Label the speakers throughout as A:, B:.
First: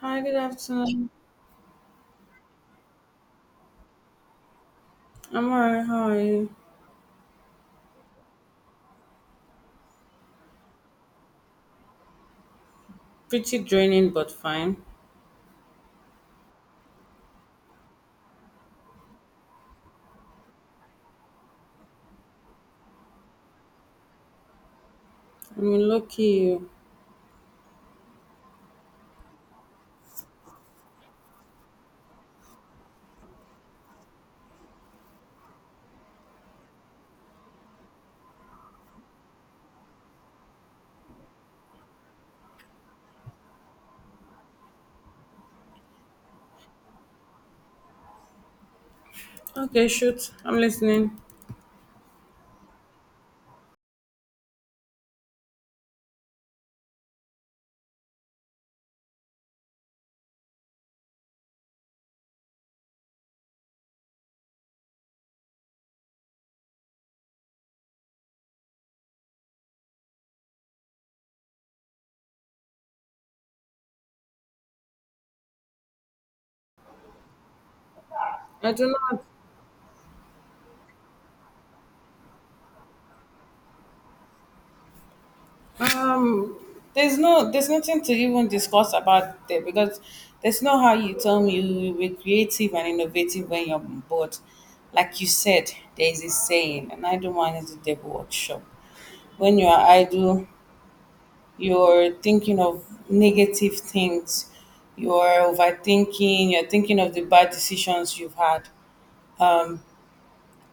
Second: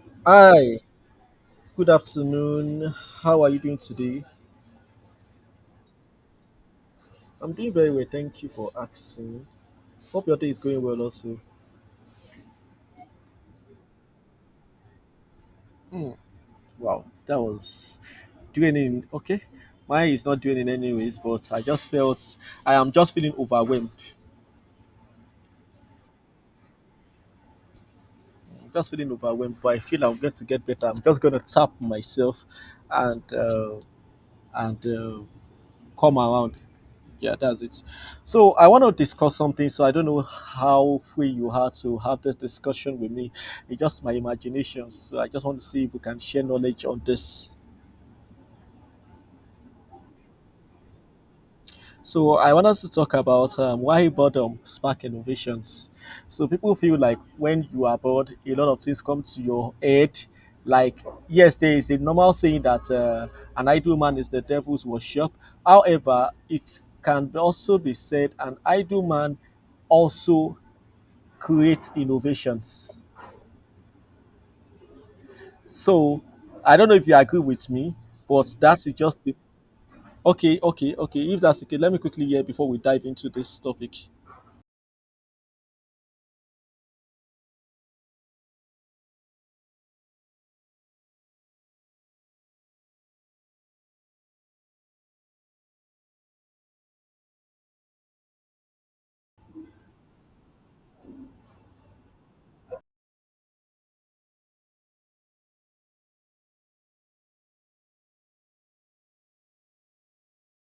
A: Hi, good
B: Hi,
A: afternoon.
B: good afternoon. How are you doing today?
A: I'm alright. How are you?
B: I'm doing very well, thank you for asking. Hope your day is going well also.
A: Pretty draining, but fine.
B: Hmm, wow, that was doing in okay. Mine is not doing in anyways, but I am just feeling overwhelmed.
A: I mean, lucky.
B: I'm just feeling overwhelmed, but I feel I'm going to get better. I'm just gonna tap myself and uh, and come around. Yeah, that's it. So I want to discuss something. So I don't know how free you are to have this discussion with me. It's just my imagination. So I just want to see if we can share knowledge on this.
A: Okay, shoot. I'm listening.
B: So I want us to talk about why boredom spark innovations. So people feel like when you are bored, a lot of things come to your head. Like yes, there is a normal saying that an idle man is the devil's worship. However, it can also be said an idle man also creates innovations. So I don't know if you agree with me, but
A: I
B: that is
A: do
B: just the okay, okay, okay. If that's okay, let me quickly hear before we dive into this topic.
A: not. There's nothing to even discuss about there, because there's no how you tell me you were creative and innovative when you're bored. Like you said, there is a saying, and I don't want it to devil workshop. When you are idle, you're thinking of negative things, you're overthinking, you're thinking of the bad decisions you've had.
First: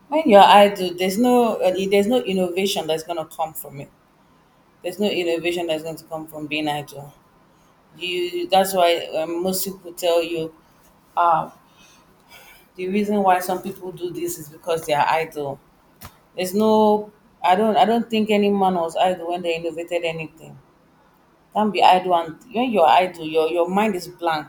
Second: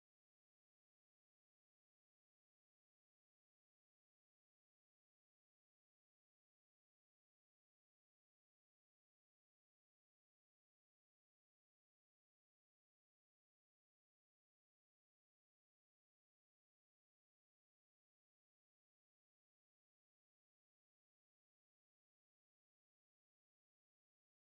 A: When you're idle, there's no innovation that's gonna come from it. There's no innovation that's going to come from being idle. You that's why most people tell you uh, the reason why some people do this is because they are idle. There's no, I don't think any man was idle when they innovated anything. Can't be idle, and when you're idle, your mind is blank,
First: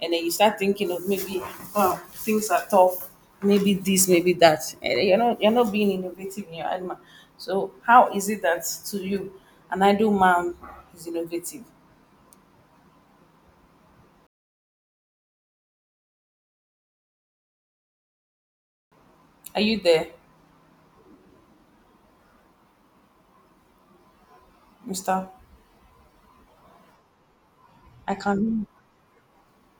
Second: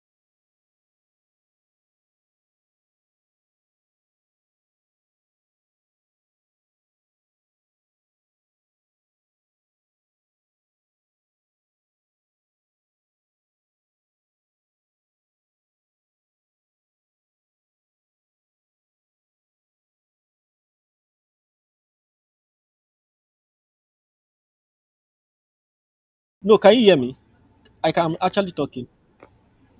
A: and then you start thinking of, maybe, oh, things are tough, maybe this, maybe that. And then you're not being innovative in your animal. So how is it that, to you, an idle man is innovative? Are you there, Mister?
B: No, can you hear me?
A: I
B: I'm
A: can hear
B: actually
A: you.
B: talking.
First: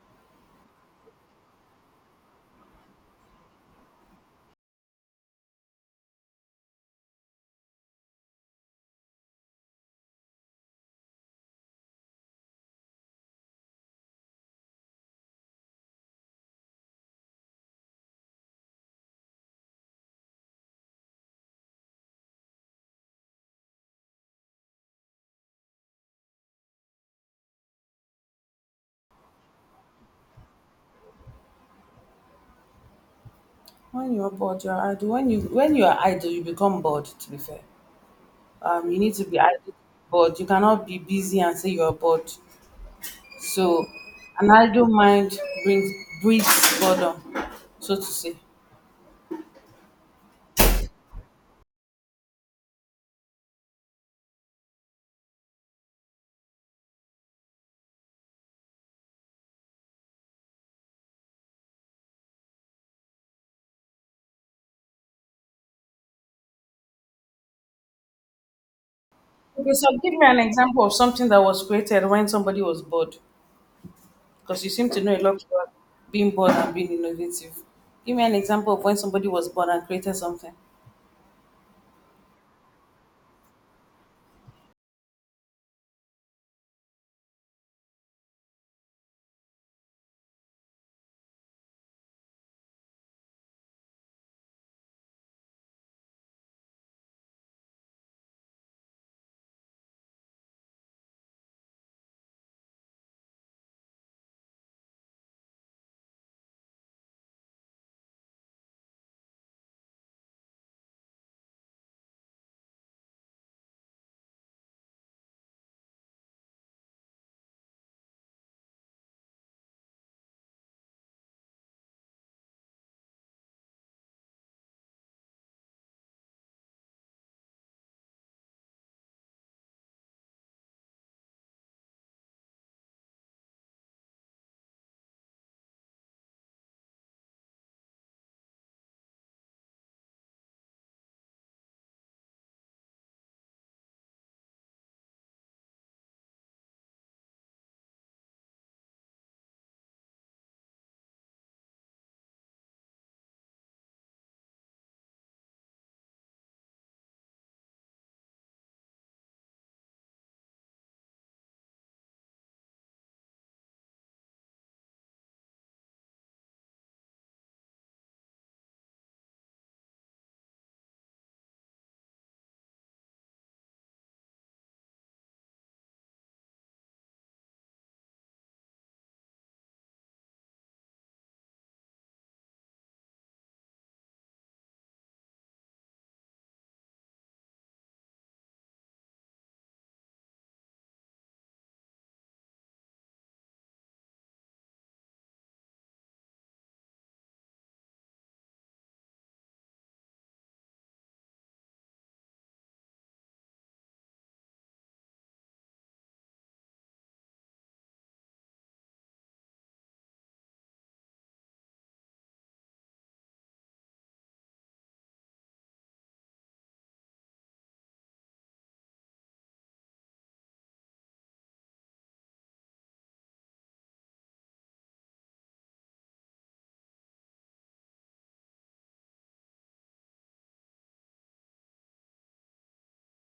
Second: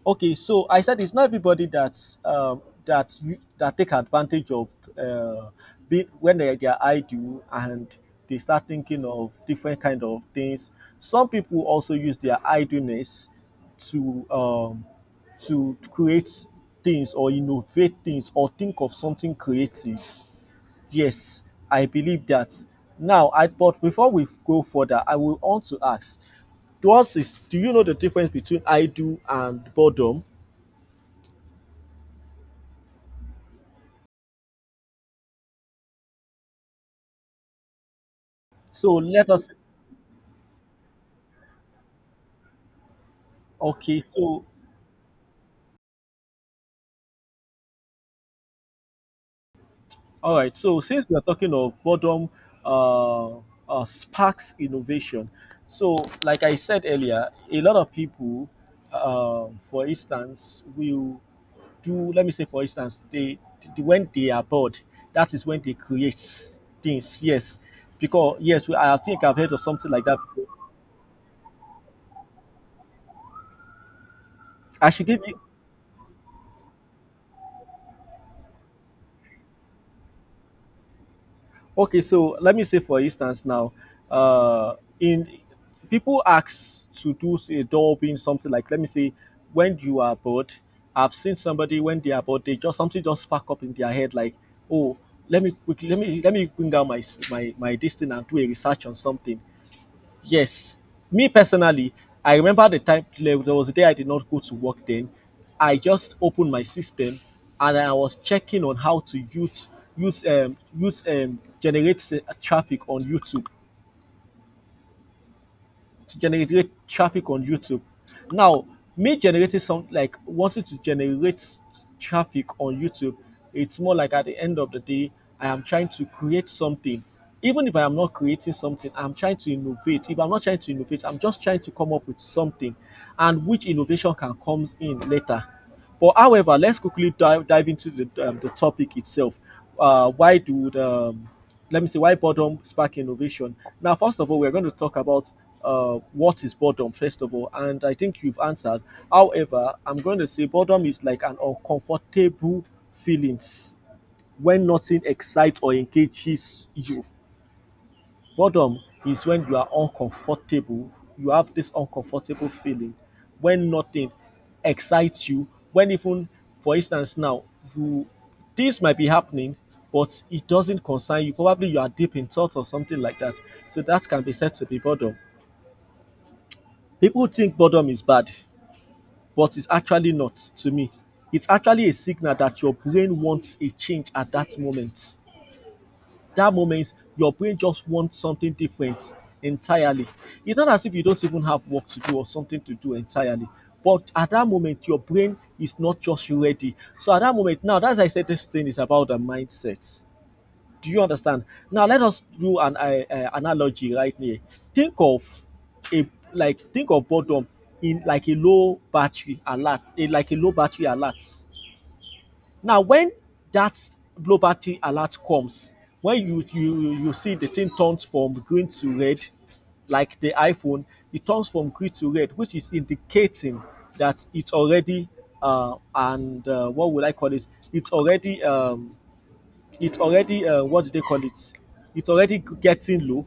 B: Okay, so I said it's not everybody that take advantage of uh, be, when they are idle and they start thinking of different kind of things. Some people also use their idleness to um, to create things or innovate things or think of something creative. Yes, I believe that. Now, I but before we go further, I will want to ask. To us, is do you know the difference between idle and boredom?
A: When you're bored, you're idle. When you are idle, you become bored. To be fair,
B: So
A: you need to
B: let
A: be
B: us,
A: idle, bored. You cannot be busy and say you're bored. So,
B: okay, so
A: an idle mind brings breeds boredom, so to say.
B: all right. So since we are talking of boredom uh, sparks innovation, so like I said earlier, a lot of people, for instance, will do. Let me say, for instance, they when they are bored, that is when they create things. Yes, because yes, I think I've heard of
A: Okay, so
B: something like
A: give
B: that
A: me an
B: before.
A: example of something that was created when somebody was bored, because you seem
B: I
A: to
B: should
A: know
B: give
A: a lot
B: you.
A: about being bored and being innovative. Give me an example of when somebody was bored and created something.
B: Okay, so let me say for instance now, uh, in people ask to do say, a door being something like let me say when you are bored. I've seen somebody when they are bored, they just something just spark up in their head like, oh, let me quickly let me bring down my this thing and do a research on something. Yes, me personally, I remember the time there was a day I did not go to work then. I just opened my system and I was checking on how to use use use generate traffic on YouTube to generate traffic on YouTube. Now, me generating some like wanting to generate traffic on YouTube, it's more like at the end of the day, I am trying to create something. Even if I am not creating something, I'm trying to innovate. If I'm not trying to innovate, I'm just trying to come up with something, and which innovation can comes in later. But however, let's quickly dive into the topic itself. Why do the let me see why boredom spark innovation. Now first of all we're going to talk about what is boredom first of all, and I think you've answered. However, I'm going to say boredom is like an uncomfortable feelings when nothing excites or engages you. Boredom is when you are uncomfortable. You have this uncomfortable feeling when nothing excites you. When even, for instance, now you this might be happening, but it doesn't concern you. Probably you are deep in thought or something like that. So that can be said to be boredom. People think boredom is bad, but it's actually not to me. It's actually a signal that your brain wants a change at that moment. That moment, your brain just wants something different entirely. It's not as if you don't even have work to do or something to do entirely. But at that moment, your brain is not just ready. So at that moment, now that's why I said this thing is about the mindset. Do you understand? Now let us do an analogy right here. Think of a like think of boredom in like a low battery alert, a, like a low battery alert. Now, when that poverty alert comes, when you see the thing turns from green to red, like the iPhone, it turns from green to red, which is indicating that it's already and what would I call it? It's already um, it's already what do they call it? It's already getting low.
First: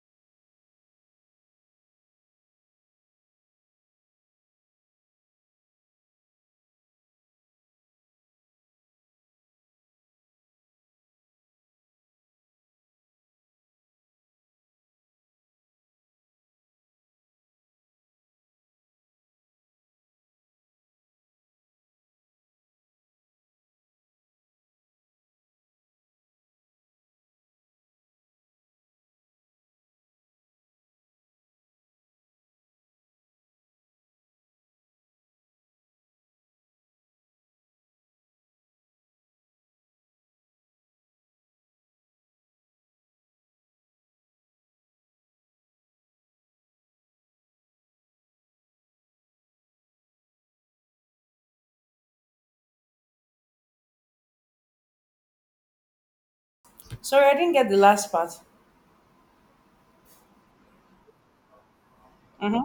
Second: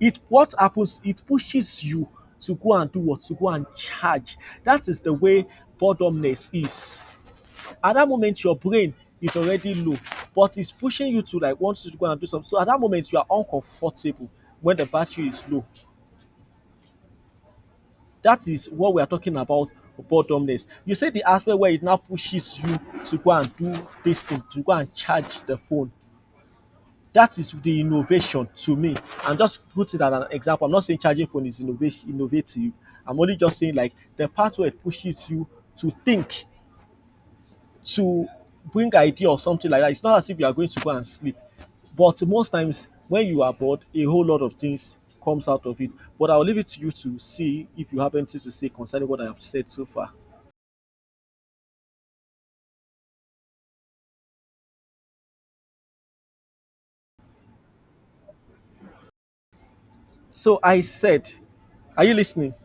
B: It what happens? It pushes you to go and do what to go and charge. That is the way boredomness is. At that moment, your brain is already low, but it's pushing you to like want you to go and do something. So at that moment, you are uncomfortable when the battery is low. That is what we are talking about boredomness. You say the aspect where it now pushes you to go and do this thing, to go and charge the phone. That is the innovation to me. I'm just putting that as an example. I'm not saying charging phone is innovation innovative. I'm only just saying like the part where it pushes you to think to bring idea or something like that. It's not as if you are going to go and sleep. But most times when you are bored, a whole lot of things comes out of it. But I'll leave it to you to see if you have anything to say concerning what I have said so far.
A: Sorry, I didn't get the last part.
B: So I said, are you listening?
A: Mm-hmm.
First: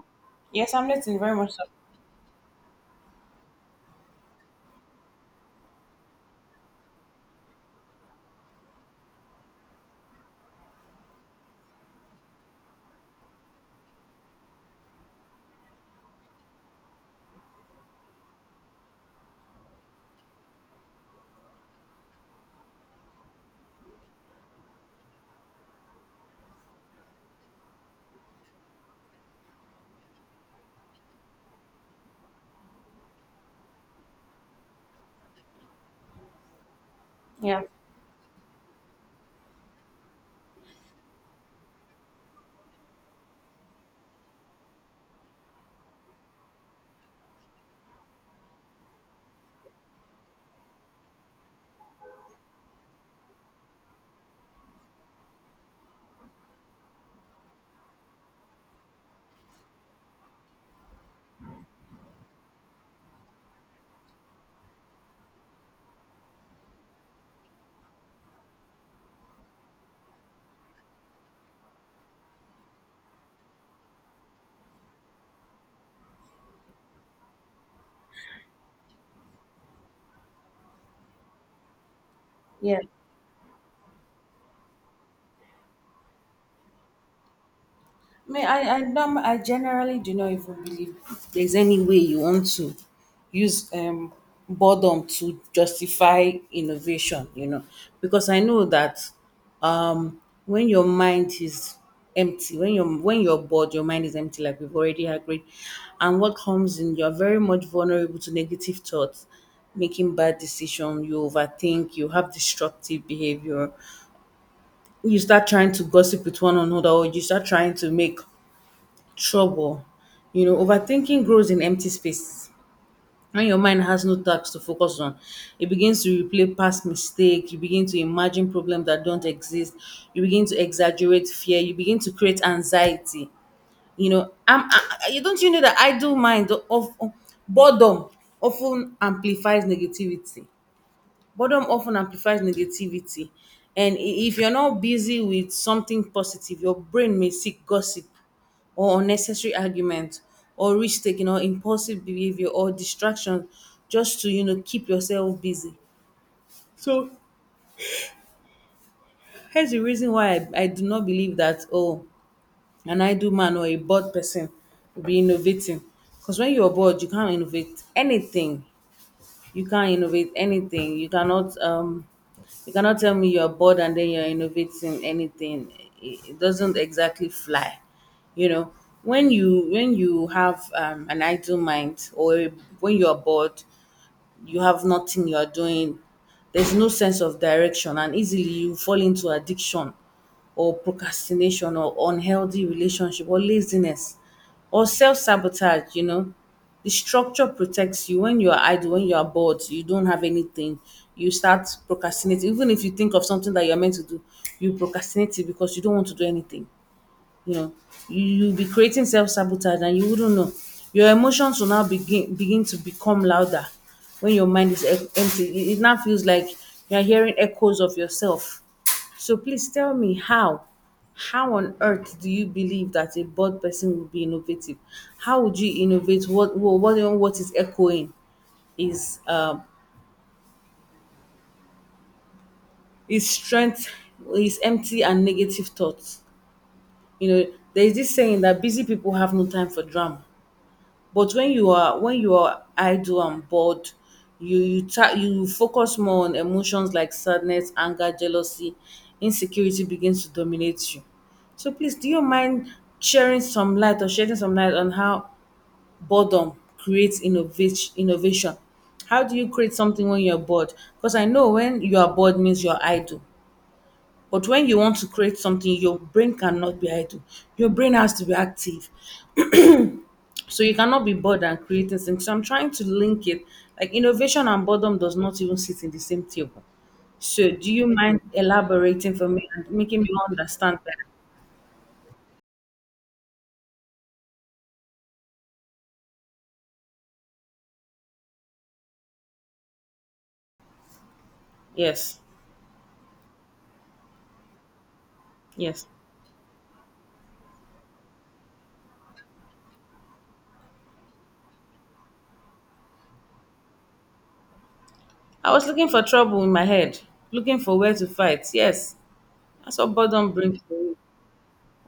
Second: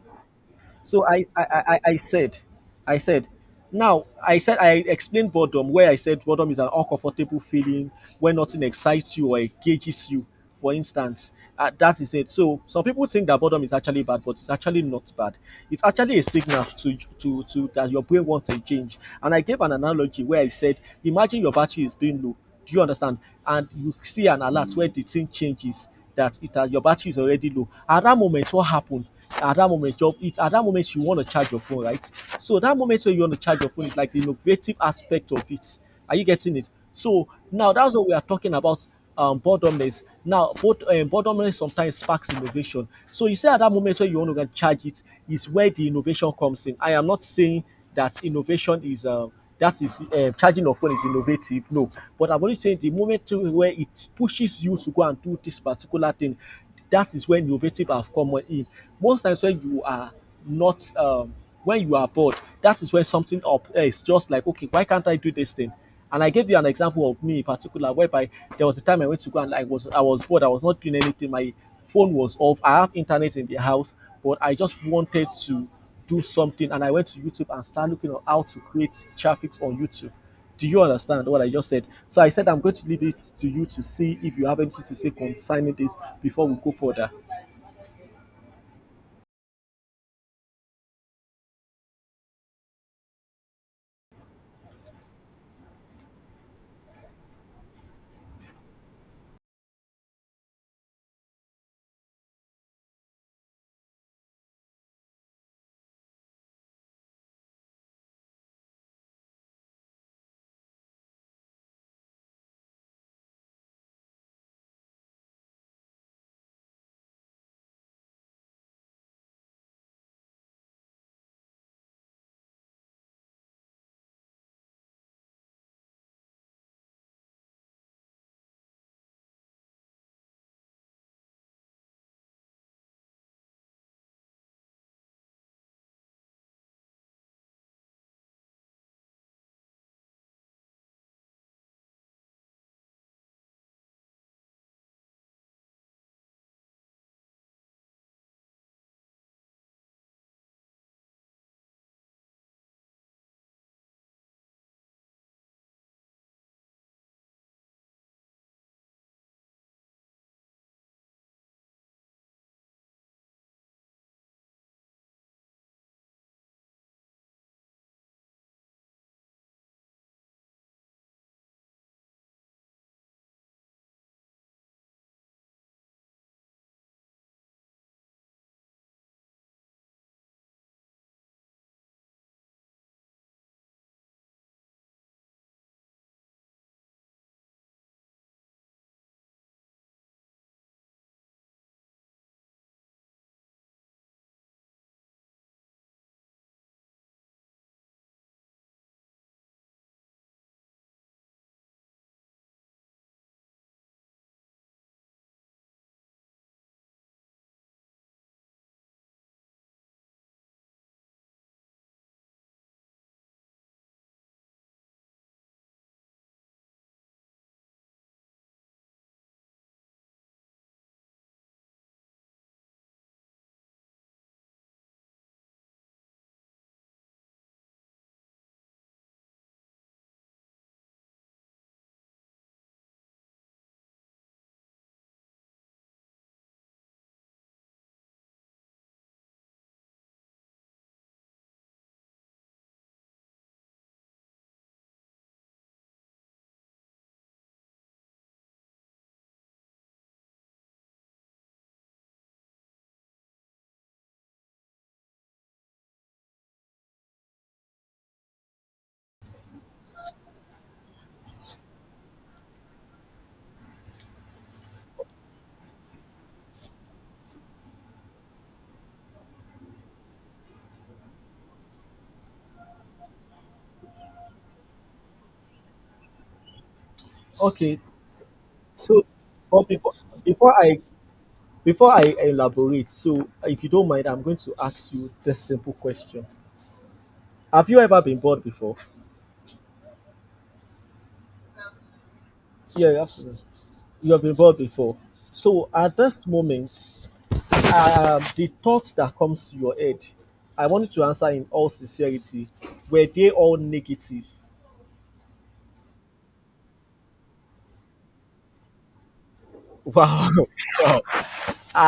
A: Yes, I'm
B: So
A: listening
B: I,
A: very
B: I,
A: much so.
B: I, I said, I said, now I said I explained boredom where I said boredom is an uncomfortable feeling when nothing excites you or engages you. For instance, that is it. So some people think that boredom is actually bad, but it's actually not bad. It's actually a signal to that your brain wants a change. And I gave an analogy where I said, imagine your battery is being low. Do you understand? And you see an alert where the thing changes that it has your battery is already low. At that moment, what happened? At that moment, your, it, at that moment you want to charge your phone, right? So that moment when you want to charge your phone is like the innovative aspect of it. Are you getting it? So
A: Yeah,
B: now that's what we are talking about. Boredomness. Now, both, boredomness sometimes sparks innovation. So you say at that moment when you want to go and charge it is where the innovation comes in. I am not saying that innovation is. That is Charging of phone is innovative, no, but I'm only saying the moment where it pushes you to go and do this particular thing, that is when innovative have come in. Most times when you are not when you are bored, that is when something up, eh, it's just like okay why can't I do this thing. And I gave you an example of me in particular whereby there was a time I went to go and I was bored, I was not doing anything, my phone was off, I have internet in the house, but I just wanted to do something, and I went to YouTube and started looking at how to create traffic on YouTube. Do you understand what I just said? So I said I'm going
A: yeah.
B: to leave it to you to see if you have anything to say concerning this before we go further.
A: I mean, I generally do not even believe there's any way you want to use boredom to justify innovation, because I know that um, when your mind is empty, when you're bored, your mind is empty, like we've already agreed. And what comes in, you're very much vulnerable to negative thoughts, making bad decisions, you overthink, you have destructive behavior, you start trying to gossip with one another, or you start trying to make trouble. Overthinking grows in empty space. When your mind has no tasks to focus on, it begins to replay past mistakes, you begin to imagine problems that don't exist, you begin to exaggerate fear, you begin to create anxiety. Don't you know that idle mind of boredom often amplifies negativity? Boredom often amplifies negativity. And if you're not busy with something positive, your brain may seek gossip, or unnecessary argument, or risk taking, or impulsive behavior, or distraction, just to keep yourself busy. So here's the reason why I do not believe that, oh, an idle man or a bored person will be innovating. Because when you're bored, you can't innovate anything. You cannot tell me you're bored and then you're innovating anything. It doesn't exactly fly you know when you have an idle mind, or when you're bored, you have nothing you are doing. There's no sense of direction, and easily you fall into addiction, or procrastination, or unhealthy relationship, or laziness, or self sabotage. The structure protects you. When you are idle, when you are bored, you don't have anything, you start procrastinating. Even if you think of something that you're meant to do, you procrastinate it, because you don't want to do anything you know you you'll be creating self-sabotage and you wouldn't know. Your emotions will now begin to become louder. When your mind is empty, it now feels like you're hearing echoes of yourself. So please tell me how on earth do you believe that a bored person would be innovative? How would you innovate? What is echoing is um is strength, is empty and negative thoughts you know there is this saying that busy people have no time for drama. But when you are idle and bored, you focus more on emotions like sadness, anger, jealousy, insecurity begins to dominate you. So please, do you mind sharing some light, or shedding some light, on how boredom creates innovation? Innovation. How do you create something when you're bored? Because I know when you are bored means you're idle. But when you want to create something, your brain cannot be idle. Your brain has to be active. So you cannot be bored and creating things. So I'm trying to link it. Like, innovation and boredom does not even sit in the same table. So do
B: Okay.
A: you mind
B: So
A: elaborating for me
B: but
A: and
B: before,
A: making me
B: before
A: understand
B: I
A: better?
B: before I elaborate, so if you don't mind, I'm going to ask you this simple question. Have you ever been bored before?
A: Yes.
B: Yeah, absolutely. You have been bored before. So
A: Yes.
B: at this moment, the thoughts that comes to your head, I want you to answer in all sincerity. Were they all negative?
A: I was looking for trouble in my head, looking for where to fight. Yes. That's what
B: Wow,
A: boredom brings to me.
B: wow.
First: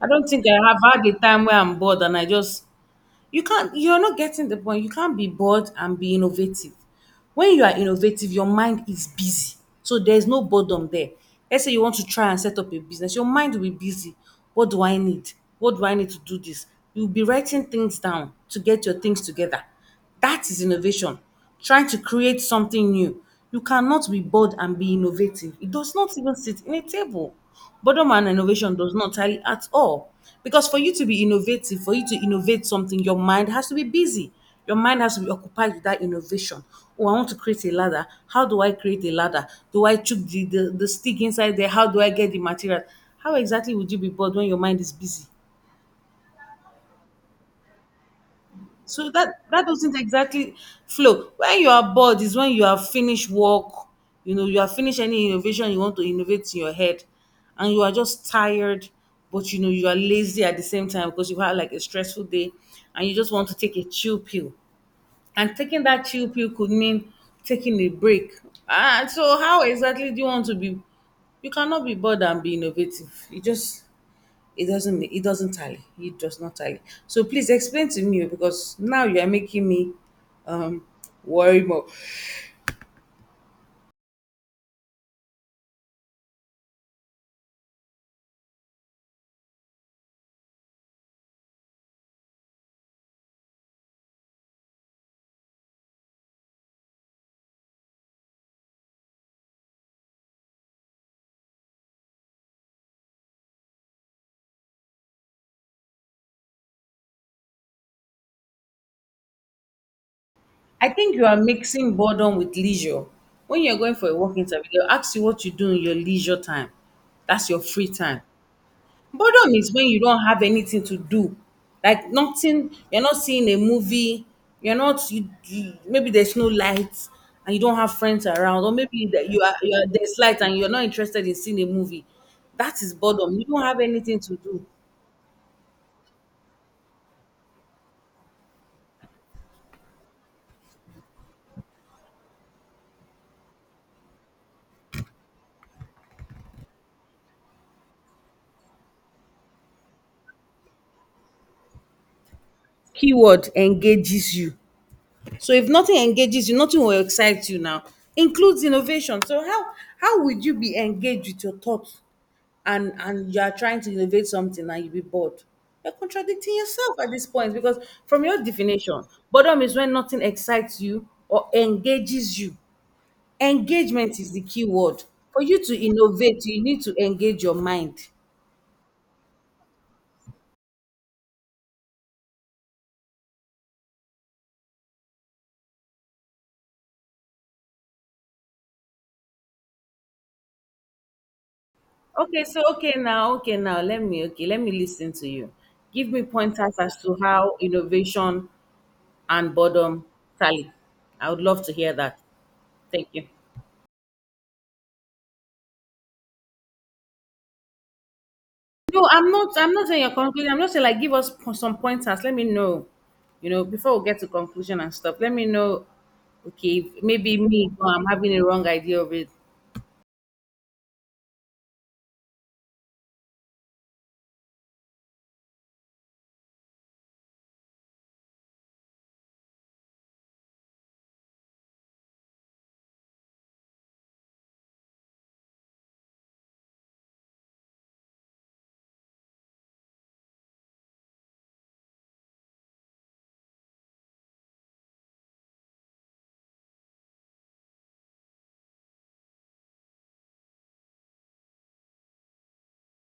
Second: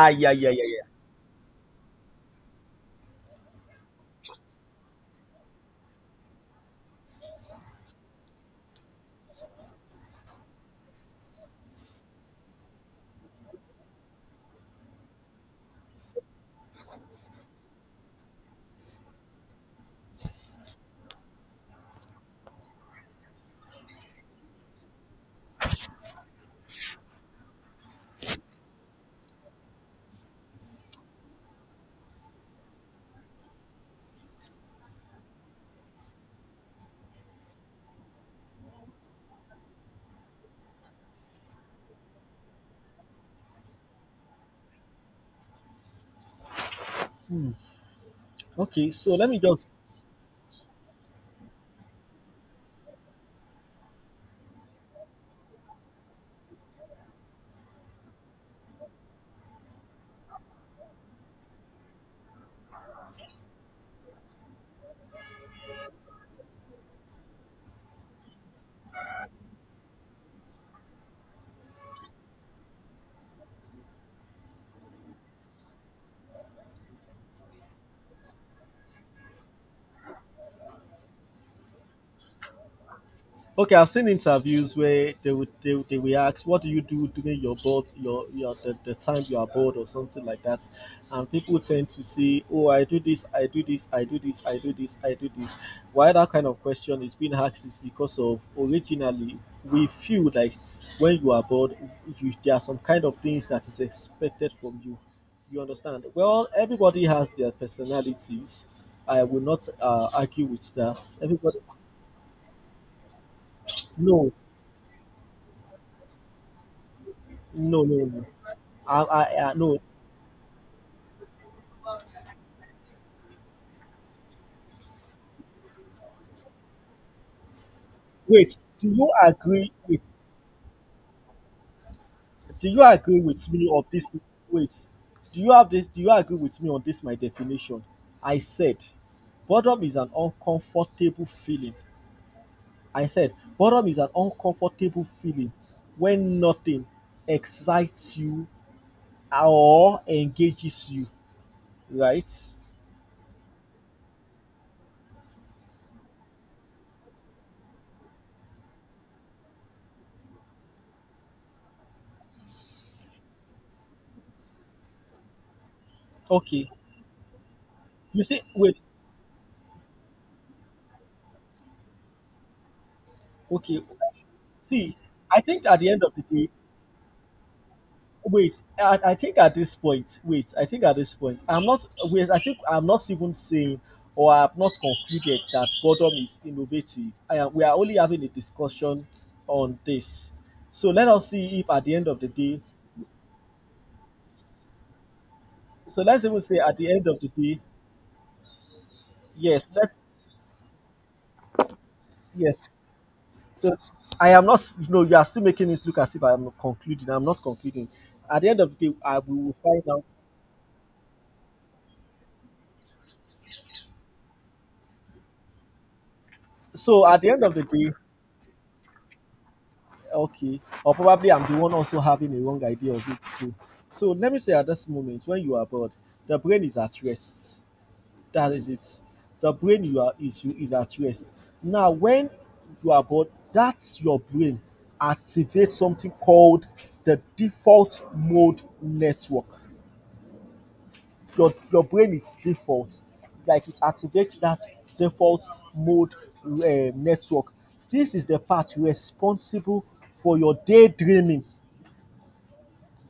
A: I don't
B: yeah,
A: think
B: yeah,
A: I
B: yeah,
A: have
B: yeah.
A: had a time where I'm bored and I just you're not getting the point. You can't be bored and be innovative. When you are innovative, your mind is busy, so there's no boredom there. Let's say you want to try and set up a business, your mind will be busy. What do I need? What do I need to do this? You'll be writing things down to get your things together. That is innovation. Trying to create something new. You cannot be bored and be innovative. It does not even sit in a table. Boredom and innovation does not tally at all. Because for you to be innovative, for you to innovate something, your mind has to be busy. Your mind has to be occupied with that innovation. Oh, I want to create a ladder. How do I create a ladder? Do I chuck the stick inside there? How do I get the material? How exactly would you be bored when your mind is busy?
B: Okay,
A: So
B: so let me
A: that
B: just.
A: doesn't exactly flow. When you are bored is when you have finished work, you have finished any innovation you want to innovate in your head, and you are just tired, but you know you are lazy at the same time because you had like a stressful day, and you just want to take a chill pill. And taking that chill pill could mean taking a break. Ah, so how exactly do you want to be? You cannot be bored and be innovative. You just It doesn't tally. It does not tally. So please explain to me, because now you are making me um worry more.
B: Okay, I've seen interviews where they will ask, "What do you do during your board your the time you are bored or something like that?" And people tend to say, "Oh, I do this, I do this, I do this, I do this, I do this." Why that kind of question is being asked is because of originally we feel like when you are bored, you, there are some kind of things that is expected from you. You understand? Well, everybody has their personalities. I will not argue with
A: I
B: that.
A: think you are
B: Everybody,
A: mixing boredom with leisure. When you're going for a
B: no,
A: work interview, they'll ask you what you do in your leisure time. That's your
B: no,
A: free
B: no,
A: time.
B: no. I
A: Boredom is
B: no.
A: when you don't have anything to do. Like nothing. You're not seeing a movie, you're not you, you, maybe there's no lights, and you don't have friends
B: Wait,
A: around, or
B: do
A: maybe
B: you
A: that
B: agree
A: you are
B: with?
A: there's light and you're not interested in seeing a movie.
B: Do
A: That
B: you
A: is
B: agree
A: boredom. You
B: with
A: don't
B: me
A: have
B: of this?
A: anything to do.
B: Wait, do you have this? Do you agree with me on this? My definition. I said, boredom is an uncomfortable feeling. I said, boredom is an uncomfortable feeling when nothing excites you or engages you. Right?
A: Keyword engages you. So if nothing engages you, nothing will excite you now. Includes innovation. So how would you be engaged with your thoughts, and you are trying to innovate something and you be bored? You're contradicting
B: Okay.
A: yourself at this point, because
B: You
A: from
B: see,
A: your
B: wait.
A: definition, boredom is when nothing excites you or engages you.
B: Okay.
A: Engagement is the key
B: See,
A: word.
B: I
A: For you
B: think
A: to
B: at the end of the
A: innovate,
B: day,
A: you need to engage your mind.
B: wait I think at this point, wait I think at this point I'm not wait I think I'm not even saying or I have not concluded that boredom is innovative. I am We are only having a discussion on this, so let us see if at the end of the
A: Okay so
B: day,
A: okay now okay now let me okay let me listen to you.
B: so
A: Give me
B: let's even say
A: pointers
B: at the
A: as
B: end
A: to
B: of the
A: how
B: day.
A: innovation and
B: Yes, let's.
A: boredom tally. I would love to hear that.
B: Yes.
A: Thank you.
B: So I am not you are still making it look as if I am concluding. I'm not concluding. At the end of the day,
A: No,
B: I
A: I'm
B: we
A: not.
B: will
A: I'm
B: find
A: not saying
B: out.
A: you're concluding. I'm not saying, like, give us some pointers. Let me know, before we get to conclusion and stuff. Let me know. Okay,
B: So at the
A: maybe
B: end of the
A: me. No,
B: day.
A: I'm having a wrong idea of it.
B: Okay. Or probably I'm the one also having a wrong idea of it too. So let me say at this moment, when you are bored, the brain is at rest. That is it. The brain is at rest. Now, when you are bored, that's your brain activates something called the default mode network. Your brain is default. Like it activates that default mode network. This is the part responsible for your daydreaming.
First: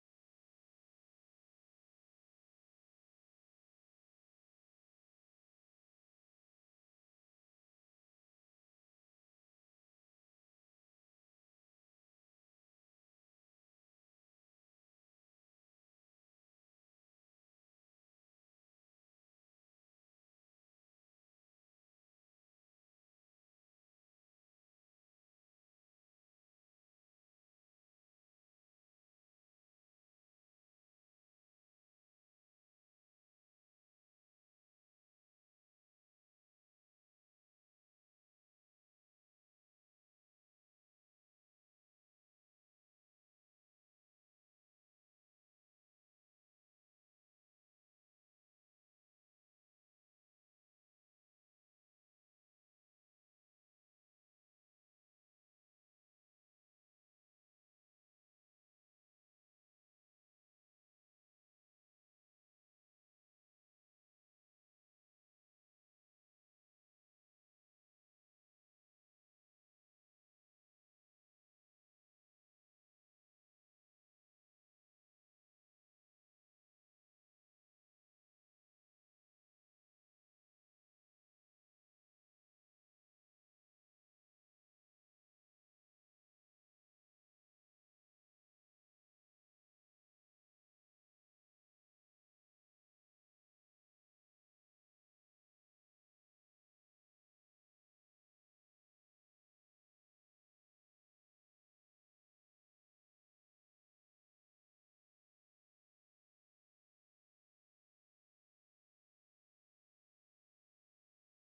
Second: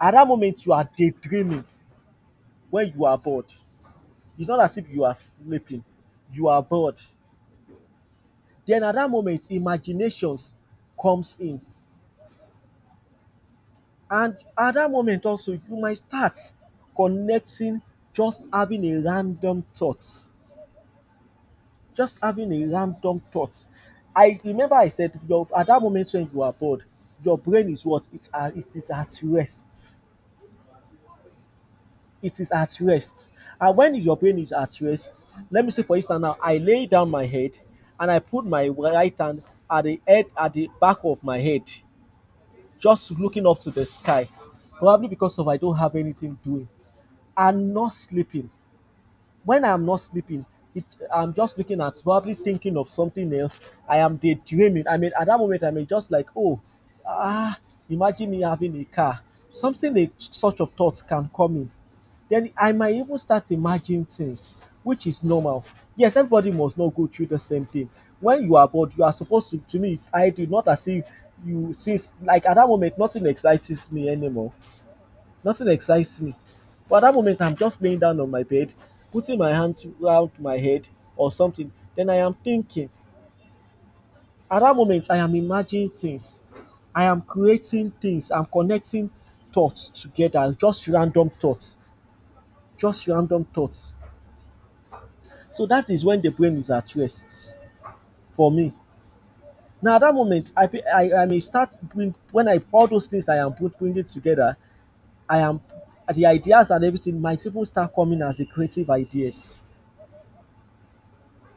B: At that moment, you are daydreaming when you are bored. It's not as if you are sleeping, you are bored. Then at that moment, imaginations comes in. And at that moment also, you might start connecting, just having a random thought. Just having a random thought. I remember I said your at that moment when you are bored, your brain is what? It is at rest. It is at rest. And when your brain is at rest, let me say for instance now, I lay down my head and I put my right hand at the head at the back of my head, just looking up to the sky. Probably because of I don't have anything doing. I'm not sleeping. When I'm not sleeping, it, I'm just looking at probably thinking of something else. I am daydreaming. I mean, at that moment, I mean, just like, oh, ah, imagine me having a car. Something a, such of thoughts can come in, then I might even start imagining things, which is normal. Yes, everybody must not go through the same thing. When you are bored, you are supposed to me, it's ideal, not as if you, since, like at that moment, nothing excites me anymore. Nothing excites me. But at that moment, I'm just laying down on my bed, putting my hands around my head or something. Then I am thinking. At that moment, I am imagining things. I am creating things. I'm connecting thoughts together, just random thoughts. Just random thoughts. So that is when the brain is at rest for me. Now, at that moment, I may start bring when I all those things I am bringing together, I am the ideas and everything might even start coming as a creative ideas,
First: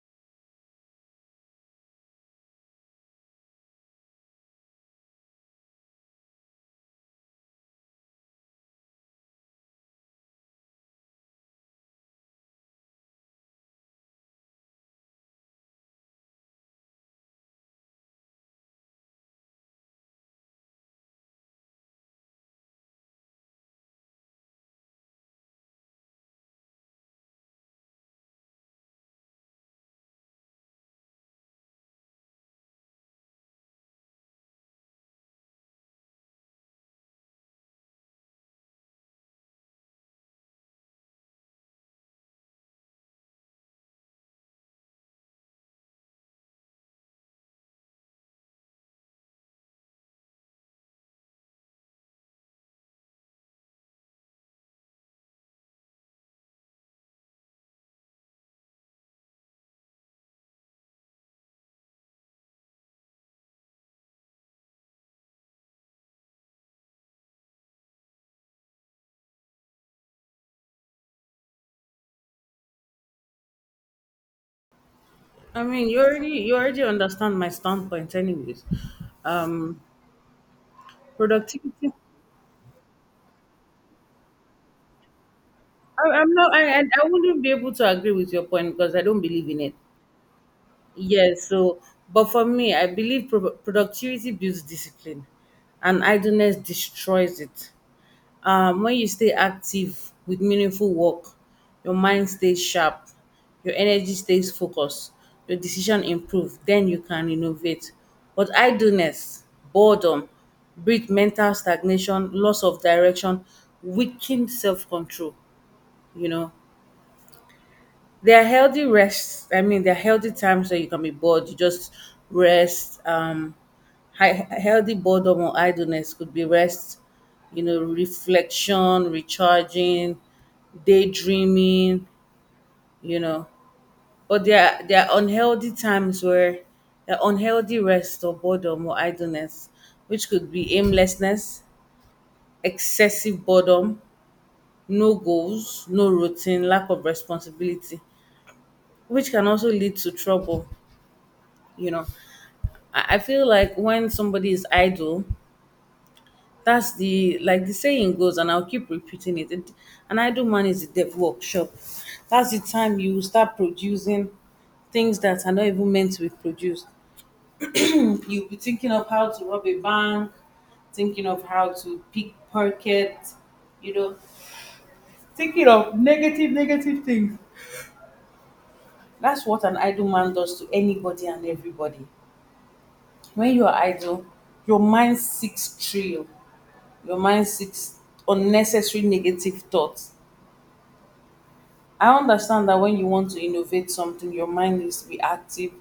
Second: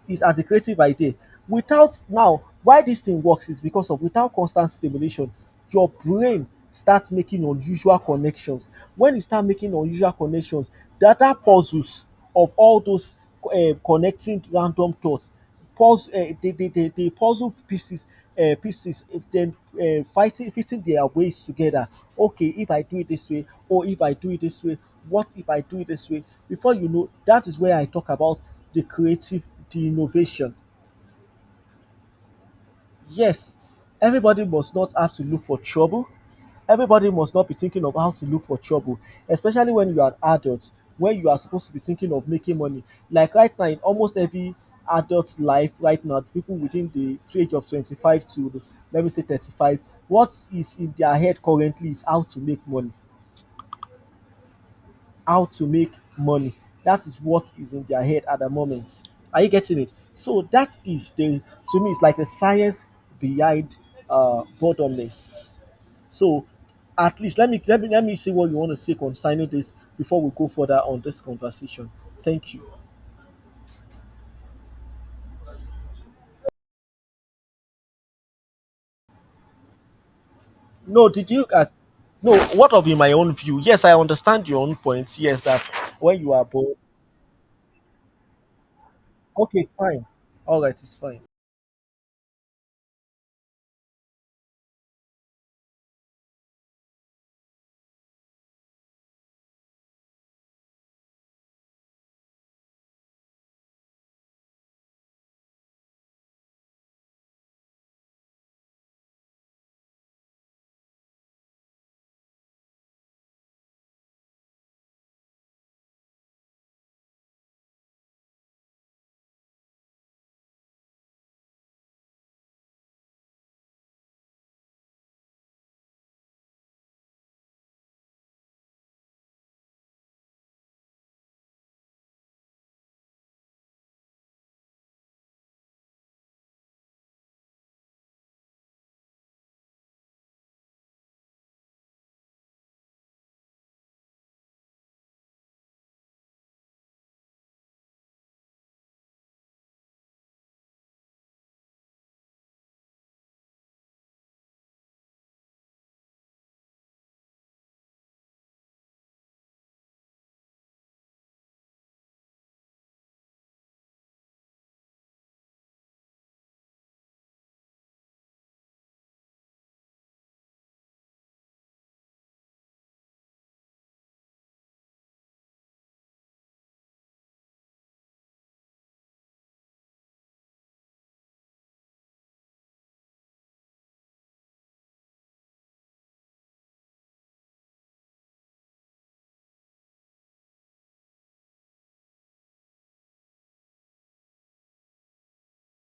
B: it, as a creative idea. Without now, why this thing works is because of without constant stimulation, your brain starts making unusual connections. When you start making unusual connections, data puzzles of all those connecting random thoughts puzzle, the puzzle pieces, pieces, if then fitting their ways together. Okay, if I do it this way, or if I do it this way, what if I do it this way? Before you know, that is where I talk about the creative, the innovation. Yes, everybody must not have to look for trouble. Everybody must not be thinking of how to look for trouble, especially when you are an adult, when you are supposed to be thinking of making money. Like right now, in almost every adult's life right now, people within the age of 25 to let me say 35, what is in their head currently is how to make money, how to make money. That is what is in their head at the moment. Are you getting it? So that is the, to me it's like the science behind boredomness. So at least let me let me see what you want to say concerning this before we go further on this conversation. Thank you.
A: I mean, you already understand my standpoint, anyways. Um,
B: No, did you look at
A: productivity.
B: no what of in my own view? Yes, I understand your own point. Yes, that
A: I,
B: when
A: I'm
B: you are
A: not.
B: bored.
A: I wouldn't be able to agree with your point because I don't believe
B: Okay,
A: in
B: it's
A: it.
B: fine. All right, it's fine.
A: Yes. So, but for me, I believe productivity builds discipline, and idleness destroys it. When you stay active with meaningful work, your mind stays sharp, your energy stays focused, your decision improve, then you can innovate. But idleness, boredom, breed mental stagnation, loss of direction, weaken self-control. You know there are healthy rests. I mean, there are healthy times where you can be bored. You just rest. Healthy boredom or idleness could be rest. Reflection, recharging, daydreaming. You know, but there are unhealthy times where there are unhealthy rest or boredom or idleness, which could be aimlessness, excessive boredom, no goals, no routine, lack of responsibility, which can also lead to trouble you know I, I feel like when somebody is idle, that's the, like the saying goes, and I'll keep repeating it, an idle man is a dev workshop. That's the time you will start producing things that are not even meant to be produced. Hmm, you'll be thinking of how to rob a bank, thinking of how to pickpocket you know thinking of negative things. That's what an idle man does to anybody and everybody. When you're idle, your mind seeks thrill, your mind seeks unnecessary negative thoughts. I understand that when you want to innovate something, your mind needs to be active.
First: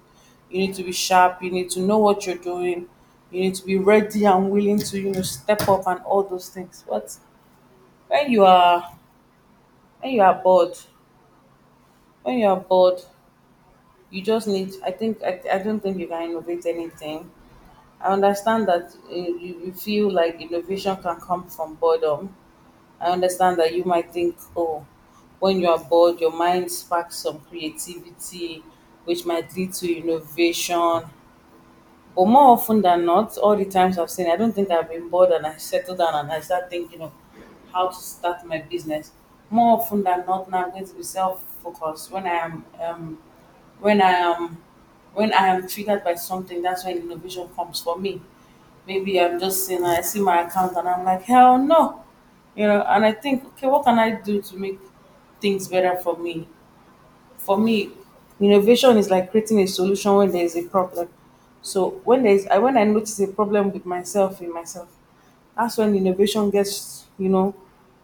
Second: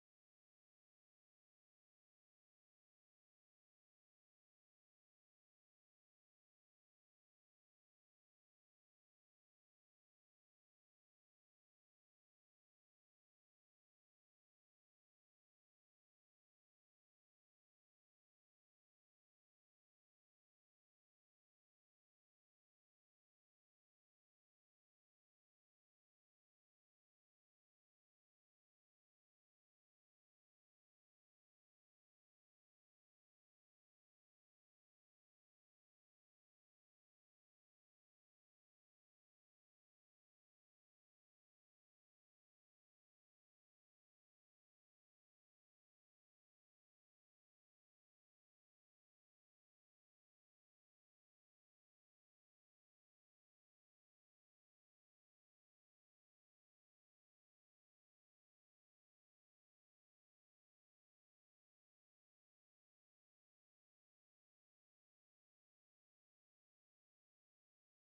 A: You need to be sharp. You need to know what you're doing. You need to be ready and willing to, you know, step up and all those things. But when you are when you are bored, when you are bored, you just need. I think I don't think you can innovate anything. I understand that you feel like innovation can come from boredom. I understand that you might think, oh, when you are bored, your mind sparks some creativity, which might lead to innovation. But more often than not, all the times I've seen, I don't think I've been bored and I settle down and I start thinking of how to start my business. More often than not, now I'm going to be self-focused. When I am, when I am, when I am triggered by something, that's when innovation comes for me. Maybe I'm just saying, I see my account and I'm like, hell no. You know, and I think, okay, what can I do to make things better for me? For me, innovation is like creating a solution when there is a problem. So when there is, I when I notice a problem with myself, in myself, that's when innovation gets, you know,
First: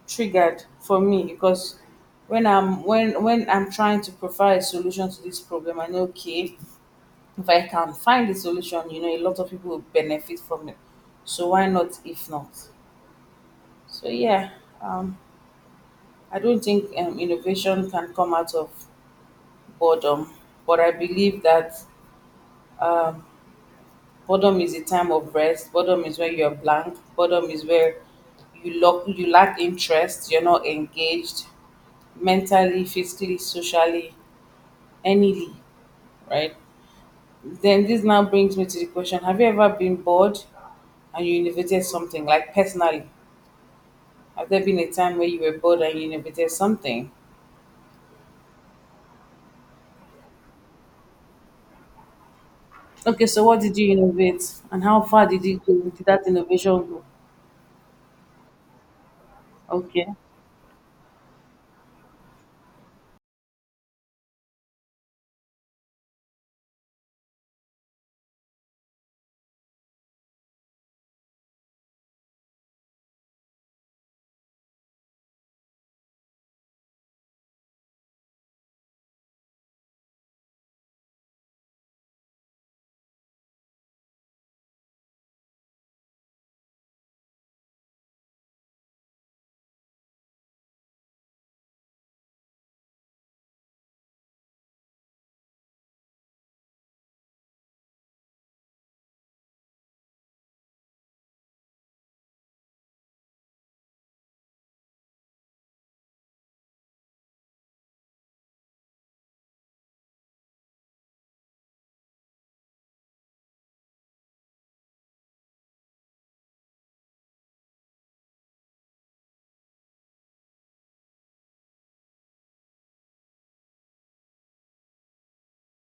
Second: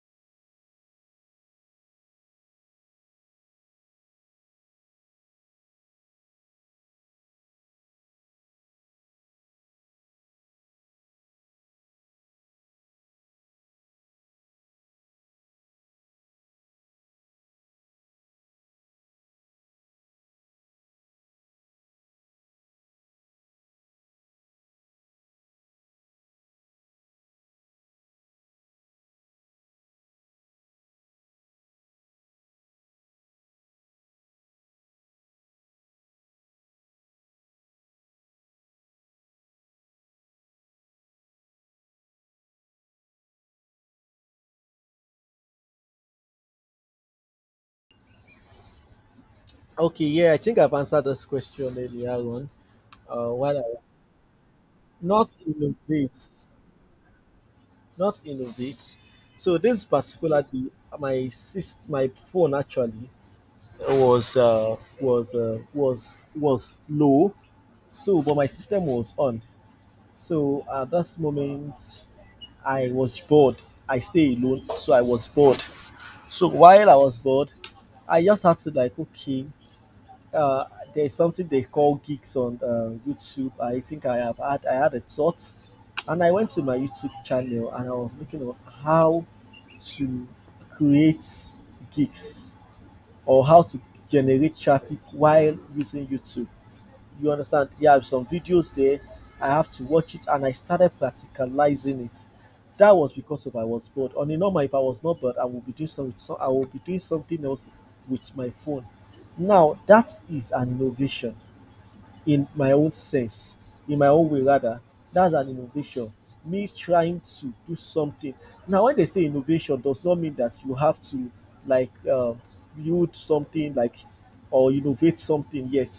A: triggered for me because when I'm trying to provide a solution to this problem, I know, okay, if I can find the solution, you know, a lot of people will benefit from it. So why not if not? So yeah, um, I don't think innovation can come out of boredom, but I believe that boredom is a time of rest. Boredom is where you're blank. Boredom is where you lack interest. You're not engaged mentally, physically, socially, anyly, right? Then this now brings me to the question: have you ever been bored and you innovated something? Like personally, have there been a time where you were bored and you innovated something?
B: Okay, yeah, I think I've answered this question earlier on.
A: Okay, so
B: While
A: what
B: I
A: did you innovate, and how far
B: not
A: did it go? Did that
B: innovate,
A: innovation go?
B: not innovate, so this
A: Okay,
B: particularly my phone actually was low, so but my system was on, so at that moment I was bored. I stay alone, so I was bored. So while I was bored, I just had to like okay, uh, there's something they call gigs on YouTube. I think I have had I had a thought, and I went to my YouTube channel and I was looking at how to create gigs or how to generate traffic while using YouTube. You understand? Yeah, I have some videos there. I have to watch it and I started practicalizing it. That was because of I was bored. On a normal, if I was not bored, I would be doing some, so I would be doing something else with my phone. Now that is an innovation in my own sense, in my own way rather. That's an innovation. Me trying to do something. Now, when they say innovation, does not mean that you have to like build something like or innovate something yet.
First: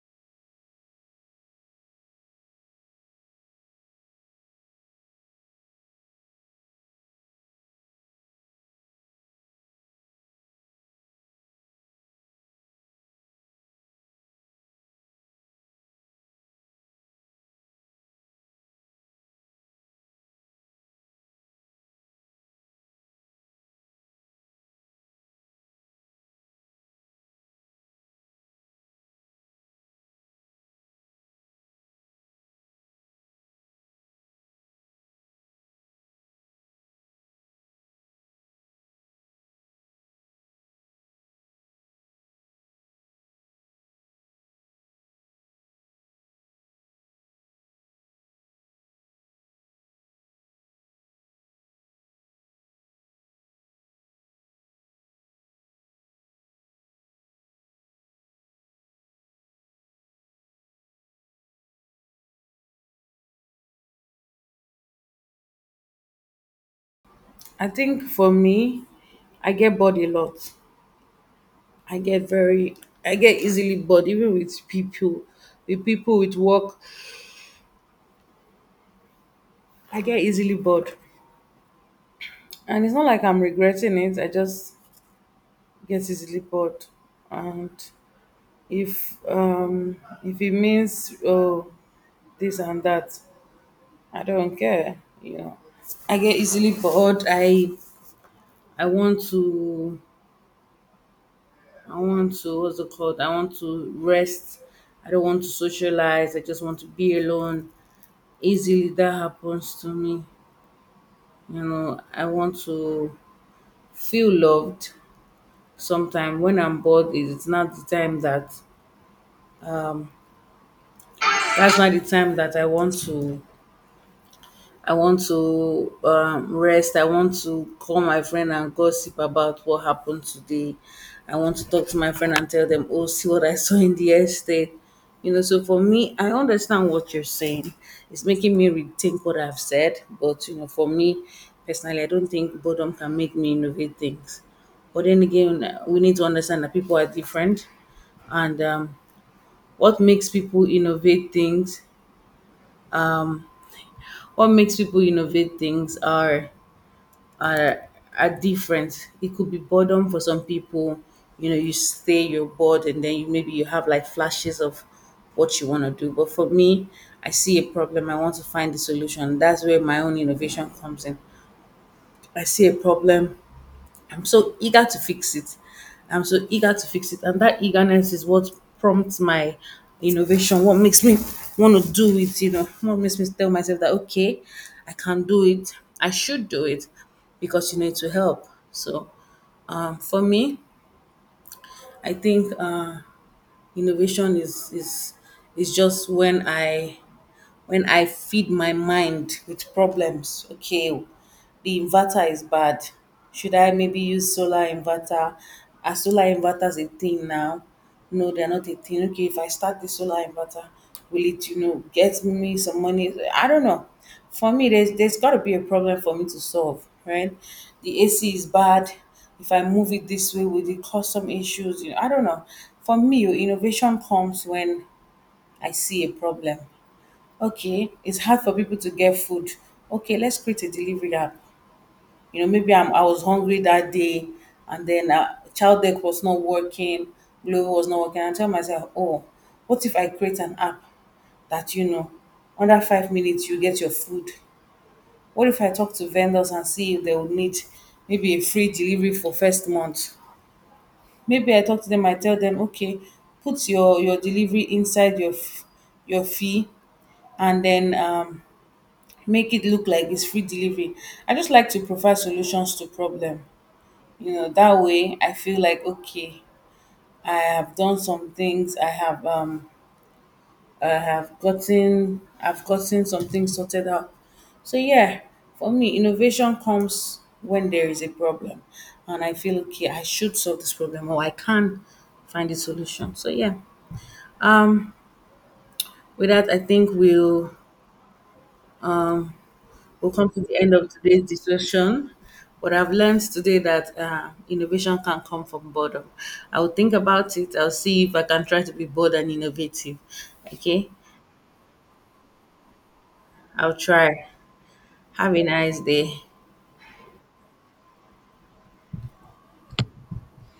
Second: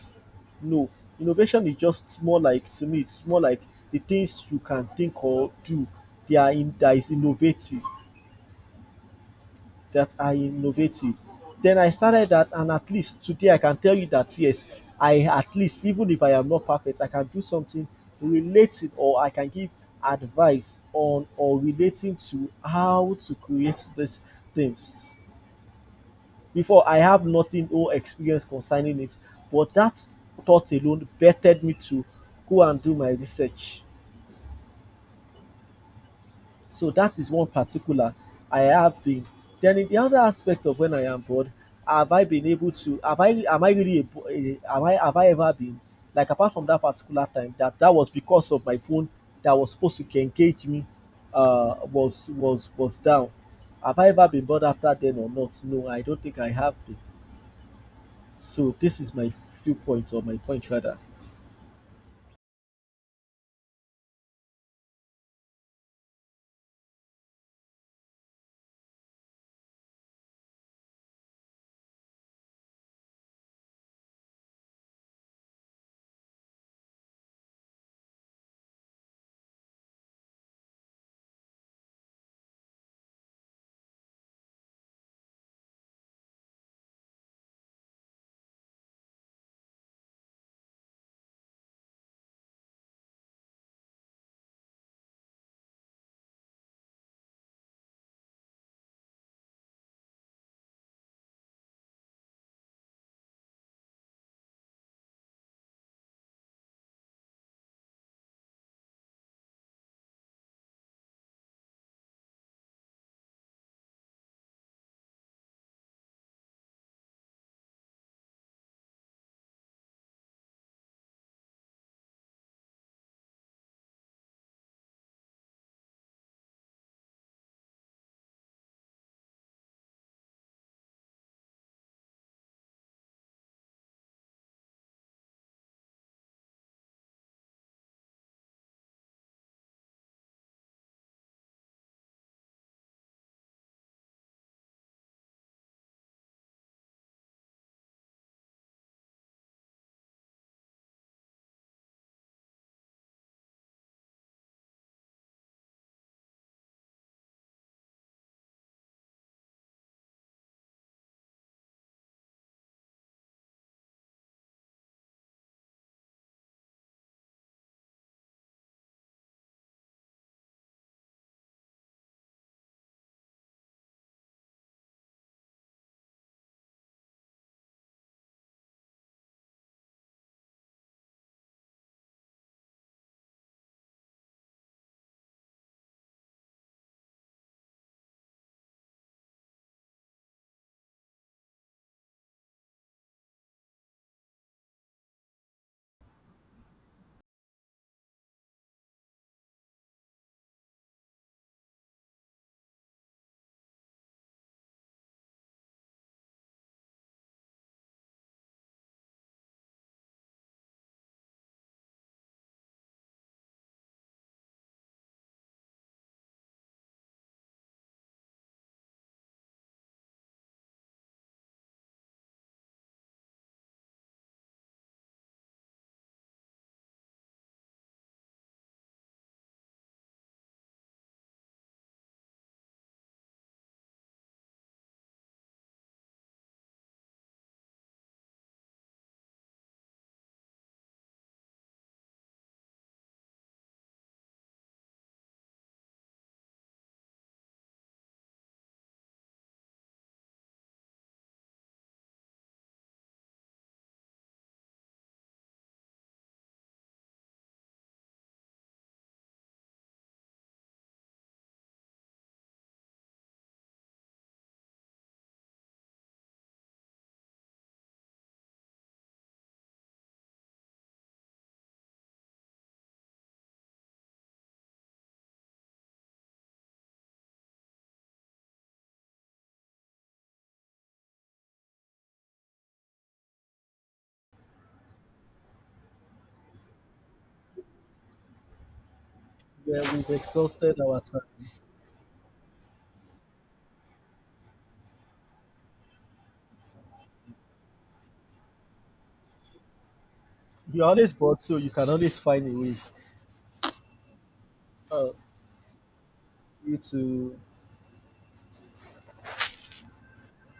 B: No, innovation is just more like to me. It's more like the things you can think or do. They are in that is innovative that are innovative. Then I started that, and at least today I can tell you that yes, I at least, even if I am not perfect, I can do something related or I can give advice on or relating to how to create these things. Before, I have nothing or experience concerning it, but that thought alone bettered me to go and do my research. So that is one particular I have been. Then in the other aspect of when I am bored, have I been able to have I am I really a, have I ever been like apart from that particular time that that was because of my phone that was supposed to engage me was down. Have I ever been bored after then or not? No, I don't think I have been. So this is my viewpoint or my point rather.
A: I think for me, I get bored a lot. I get very, I get easily bored, even with people, with people, with work. I get easily bored, and it's not like I'm regretting it. I just get easily bored, and if um if it means, oh, this and that, I don't care, you know, I get easily bored. I want to, I want to, what's it called, I want to rest. I don't want to socialize, I just want to be alone. Easily that happens to me, you know. I want to feel loved. Sometimes when I'm bored, it's not the time that's not the time that I want to. I want to rest. I want to call my friend and gossip about what happened today. I want to talk to my friend and tell them, oh, see what I saw in the estate. You know, so for me, I understand what you're saying. It's making me rethink what I've said. But, you know, for me personally, I don't think boredom can make me innovate things. But then again, we need to understand that people are different. And what makes people innovate things? What makes people innovate things are, are are different. It could be boredom for some people. You know, you stay, you're bored, and then you, maybe you have like flashes of what you want to do. But for me, I see a problem. I want to find the solution. That's where my own innovation comes in. I see a problem. I'm so eager to fix it. I'm so eager to fix it. And that eagerness is what prompts my innovation, what makes me want to do it, you know, what makes me tell myself that, okay, I can do it. I should do it because, you need to help. So for me, I think innovation is just when I feed my mind with problems. Okay, the inverter is bad. Should I maybe use solar inverter? Are solar inverters a thing now? No, they're not a thing. Okay, if I start the solar inverter, will it, you know, get me some money? I don't know. For me, there's got to be a problem for me to solve, right? The AC is bad. If I move it this way, will it cause some issues? You know, I don't know. For me, your innovation comes when I see a problem. Okay, it's hard for people to get food. Okay, let's create a delivery app. You know, maybe I was hungry that day, and then child deck was not working, Glovo was not working. I tell myself, oh, what if I create an app that, you know, under 5 minutes you get your food? What if I talk to vendors and see if they would need maybe a free delivery for first month? Maybe I talk to them. I tell them, okay, put your delivery inside your your fee, and then make it look like it's free delivery. I just like to provide solutions to problem. You know, that way I feel like, okay, I have done some things. I have I've gotten some things sorted out. So yeah, for me, innovation comes when there is a problem, and I feel okay. I should solve this problem, or I can find a solution. So yeah, um, with that, I think
B: Yeah, we've
A: we'll come to the end
B: exhausted
A: of
B: our
A: today's
B: time.
A: discussion. But I've learned today that innovation can come from boredom. I'll think about it. I'll see if I can try to be bold and innovative.
B: You're
A: Okay,
B: always bored, so you can always find a way.
A: I'll try.
B: Uh,
A: Have a nice day.
B: you to